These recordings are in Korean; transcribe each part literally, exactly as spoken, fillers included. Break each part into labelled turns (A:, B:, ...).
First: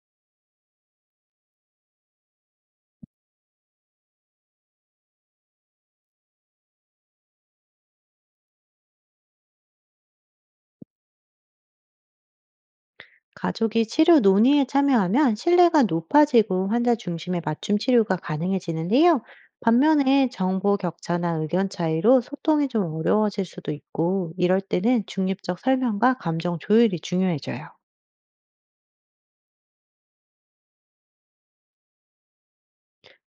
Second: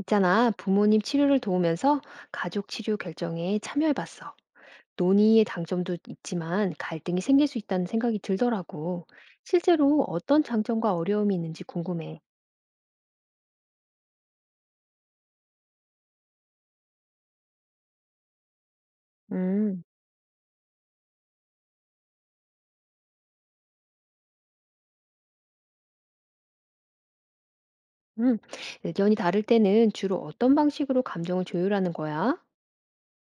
A: 있잖아, 부모님 치료를 도우면서 가족 치료 결정에 참여해봤어. 논의의 장점도 있지만 갈등이 생길 수 있다는 생각이 들더라고. 실제로 어떤 장점과 어려움이 있는지 궁금해.
B: 가족이 치료 논의에 참여하면 신뢰가 높아지고 환자 중심의 맞춤 치료가 가능해지는데요.
A: 음,
B: 반면에 정보 격차나 의견 차이로 소통이 좀 어려워질 수도 있고, 이럴 때는 중립적 설명과 감정 조율이 중요해져요.
A: 음. 의견이 다를 때는 주로 어떤 방식으로 감정을 조율하는 거야?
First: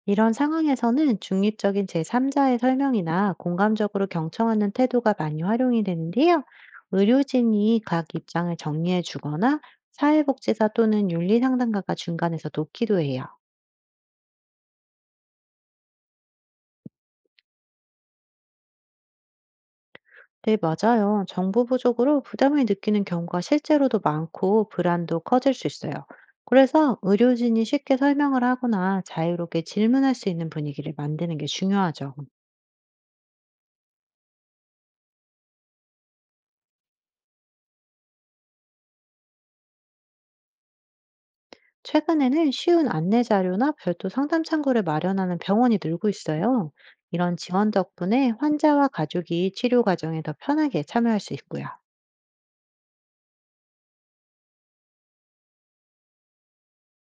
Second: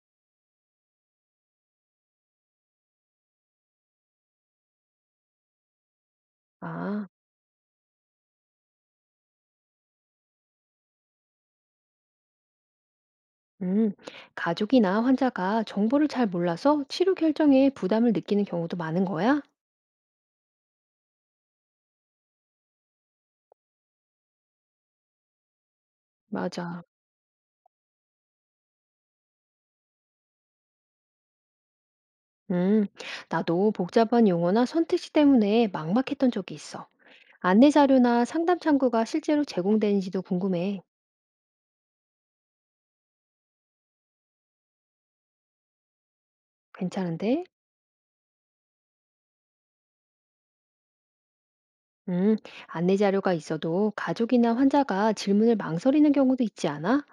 B: 이런 상황에서는 중립적인 제삼자의 설명이나 공감적으로 경청하는 태도가 많이 활용이 되는데요.
A: 아,
B: 의료진이 각 입장을 정리해 주거나 사회복지사 또는 윤리상담가가 중간에서 돕기도 해요.
A: 음. 가족이나 환자가 정보를 잘 몰라서 치료 결정에 부담을 느끼는 경우도 많은 거야?
B: 네, 맞아요. 정보 부족으로 부담을 느끼는 경우가 실제로도 많고 불안도 커질 수 있어요.
A: 맞아.
B: 그래서 의료진이 쉽게 설명을 하거나 자유롭게 질문할 수 있는 분위기를 만드는 게 중요하죠.
A: 음, 나도 복잡한 용어나 선택지 때문에 막막했던 적이 있어. 안내 자료나 상담 창구가 실제로 제공되는지도 궁금해.
B: 최근에는 쉬운 안내 자료나 별도 상담 창구를 마련하는 병원이 늘고 있어요. 이런
A: 괜찮은데?
B: 지원 덕분에 환자와 가족이 치료 과정에 더 편하게 참여할 수 있고요.
A: 음, 안내 자료가 있어도 가족이나 환자가 질문을 망설이는 경우도 있지 않아?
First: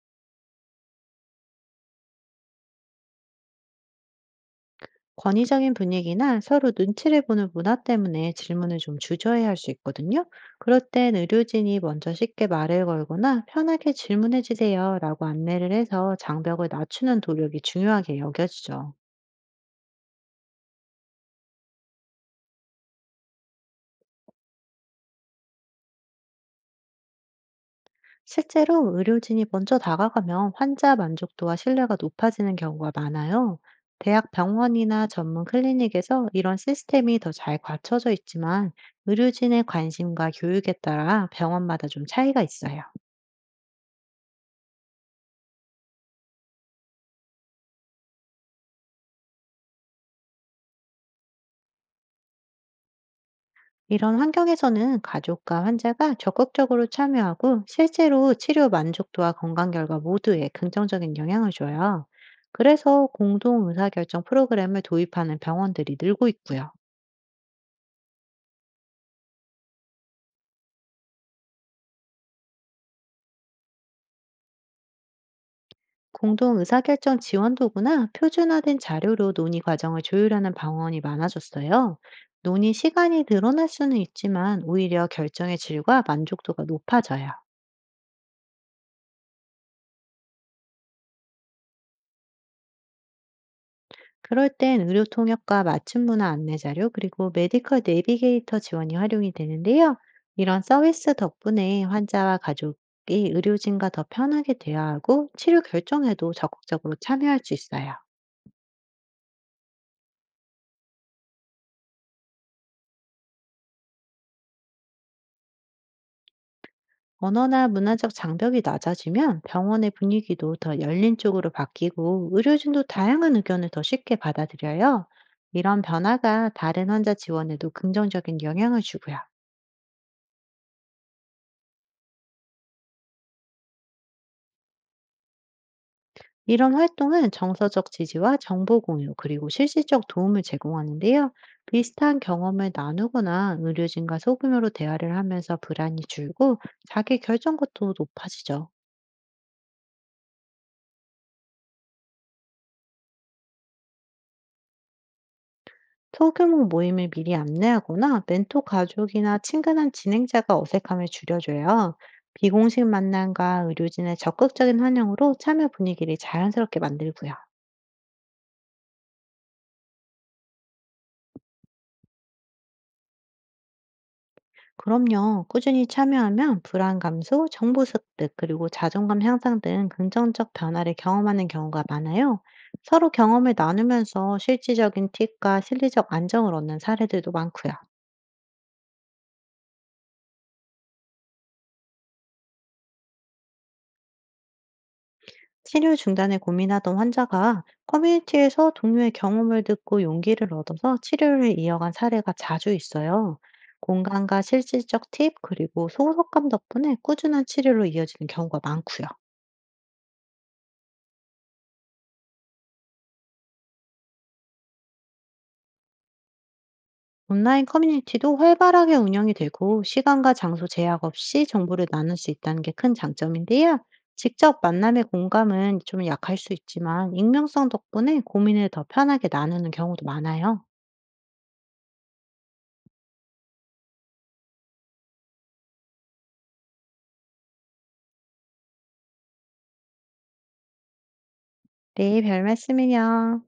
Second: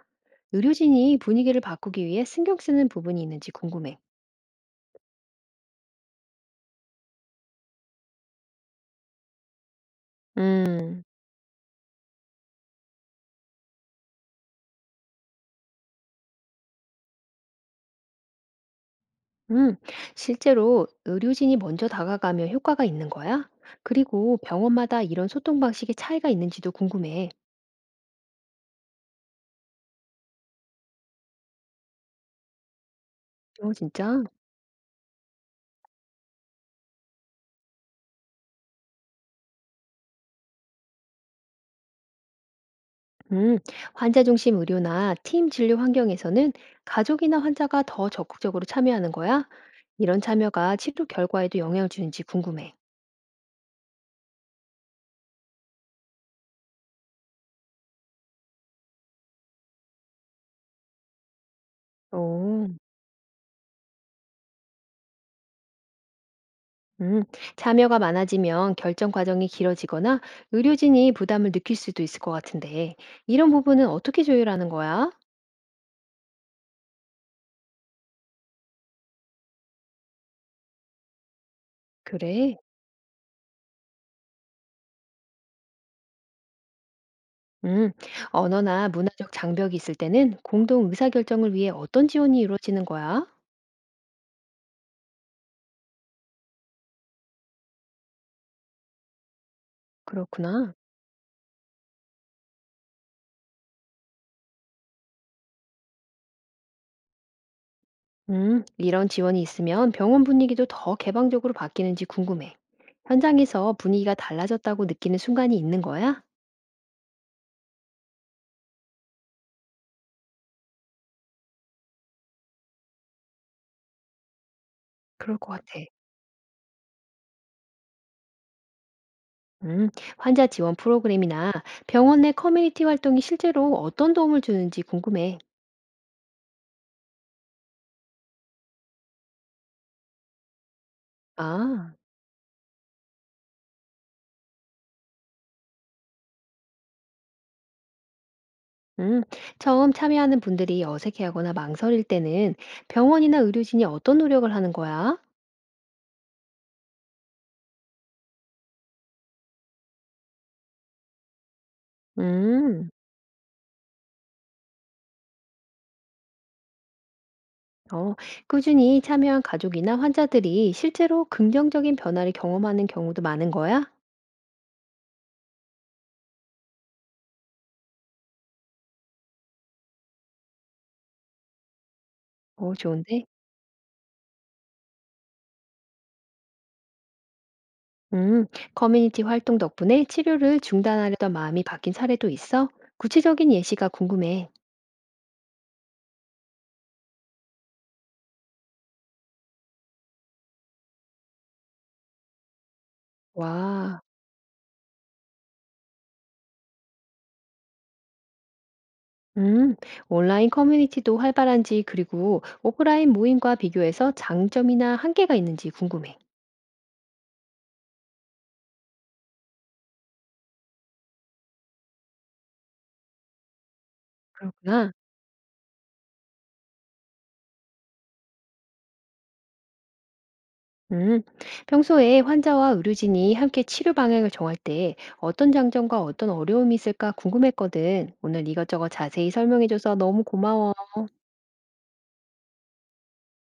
A: 의료진이 분위기를 바꾸기 위해 신경 쓰는 부분이 있는지 궁금해.
B: 권위적인 분위기나 서로 눈치를 보는 문화 때문에 질문을 좀 주저해할 수 있거든요. 그럴
A: 음,
B: 땐 의료진이 먼저 쉽게 말을 걸거나 편하게 질문해 주세요 라고 안내를 해서 장벽을 낮추는 노력이 중요하게 여겨지죠.
A: 음, 실제로 의료진이 먼저 다가가면 효과가 있는 거야? 그리고 병원마다 이런 소통 방식의 차이가 있는지도 궁금해.
B: 실제로 의료진이 먼저 다가가면 환자 만족도와 신뢰가 높아지는 경우가 많아요.
A: 어, 진짜?
B: 대학 병원이나 전문 클리닉에서 이런 시스템이 더 잘 갖춰져 있지만 의료진의 관심과 교육에 따라 병원마다 좀 차이가 있어요.
A: 음, 환자 중심 의료나 팀 진료 환경에서는 가족이나 환자가 더 적극적으로 참여하는 거야? 이런 참여가 치료 결과에도 영향을 주는지 궁금해.
B: 이런 환경에서는 가족과 환자가 적극적으로 참여하고 실제로 치료 만족도와 건강 결과 모두에 긍정적인 영향을 줘요.
A: 오,
B: 그래서 공동 의사결정 프로그램을 도입하는 병원들이 늘고 있고요.
A: 음, 참여가 많아지면 결정 과정이 길어지거나 의료진이 부담을 느낄 수도 있을 것 같은데, 이런 부분은 어떻게 조율하는 거야?
B: 공동 의사결정 지원 도구나 표준화된 자료로 논의 과정을 조율하는 병원이 많아졌어요.
A: 그래.
B: 논의 시간이 늘어날 수는 있지만 오히려 결정의 질과 만족도가 높아져요.
A: 음, 언어나 문화적 장벽이 있을 때는 공동 의사결정을 위해 어떤 지원이 이루어지는 거야?
B: 그럴 땐 의료 통역과 맞춤 문화 안내 자료, 그리고 메디컬 내비게이터 지원이 활용이 되는데요. 이런
A: 그렇구나.
B: 서비스 덕분에 환자와 가족이 의료진과 더 편하게 대화하고 치료 결정에도 적극적으로 참여할 수 있어요.
A: 음, 이런 지원이 있으면 병원 분위기도 더 개방적으로 바뀌는지 궁금해. 현장에서 분위기가 달라졌다고 느끼는 순간이 있는 거야?
B: 언어나 문화적 장벽이 낮아지면 병원의 분위기도 더 열린 쪽으로 바뀌고 의료진도 다양한 의견을 더 쉽게 받아들여요.
A: 그럴 것 같아.
B: 이런 변화가 다른 환자 지원에도 긍정적인 영향을 주고요.
A: 음, 환자 지원 프로그램이나 병원 내 커뮤니티 활동이 실제로 어떤 도움을 주는지 궁금해.
B: 이런 활동은 정서적 지지와 정보 공유, 그리고 실질적 도움을 제공하는데요.
A: 아,
B: 비슷한 경험을 나누거나 의료진과 소규모로 대화를 하면서 불안이 줄고 자기 결정것도 높아지죠.
A: 음, 처음 참여하는 분들이 어색해하거나 망설일 때는 병원이나 의료진이 어떤 노력을 하는 거야?
B: 소규모 모임을 미리 안내하거나 멘토 가족이나 친근한 진행자가 어색함을 줄여줘요. 비공식
A: 음,
B: 만남과 의료진의 적극적인 환영으로 참여 분위기를 자연스럽게 만들고요.
A: 어, 꾸준히 참여한 가족이나 환자들이 실제로 긍정적인 변화를 경험하는 경우도 많은 거야?
B: 그럼요. 꾸준히 참여하면 불안 감소, 정보 습득, 그리고 자존감 향상 등 긍정적 변화를 경험하는 경우가 많아요.
A: 어,
B: 서로
A: 좋은데?
B: 경험을 나누면서 실질적인 팁과 심리적 안정을 얻는 사례들도 많고요.
A: 음. 커뮤니티 활동 덕분에 치료를 중단하려던 마음이 바뀐 사례도 있어? 구체적인 예시가 궁금해.
B: 치료 중단을 고민하던 환자가 커뮤니티에서 동료의 경험을 듣고 용기를 얻어서 치료를 이어간 사례가 자주 있어요.
A: 와.
B: 공간과 실질적 팁, 그리고 소속감 덕분에 꾸준한 치료로 이어지는 경우가 많고요.
A: 음. 온라인 커뮤니티도 활발한지 그리고 오프라인 모임과 비교해서 장점이나 한계가 있는지 궁금해.
B: 온라인 커뮤니티도 활발하게 운영이 되고 시간과 장소 제약 없이 정보를 나눌 수 있다는 게 큰 장점인데요. 직접
A: 그렇구나.
B: 만남의 공감은 좀 약할 수 있지만 익명성 덕분에 고민을 더 편하게 나누는 경우도 많아요.
A: 음. 평소에 환자와 의료진이 함께 치료 방향을 정할 때 어떤 장점과 어떤 어려움이 있을까 궁금했거든. 오늘 이것저것 자세히 설명해줘서 너무 고마워.
B: 네, 별 말씀이요.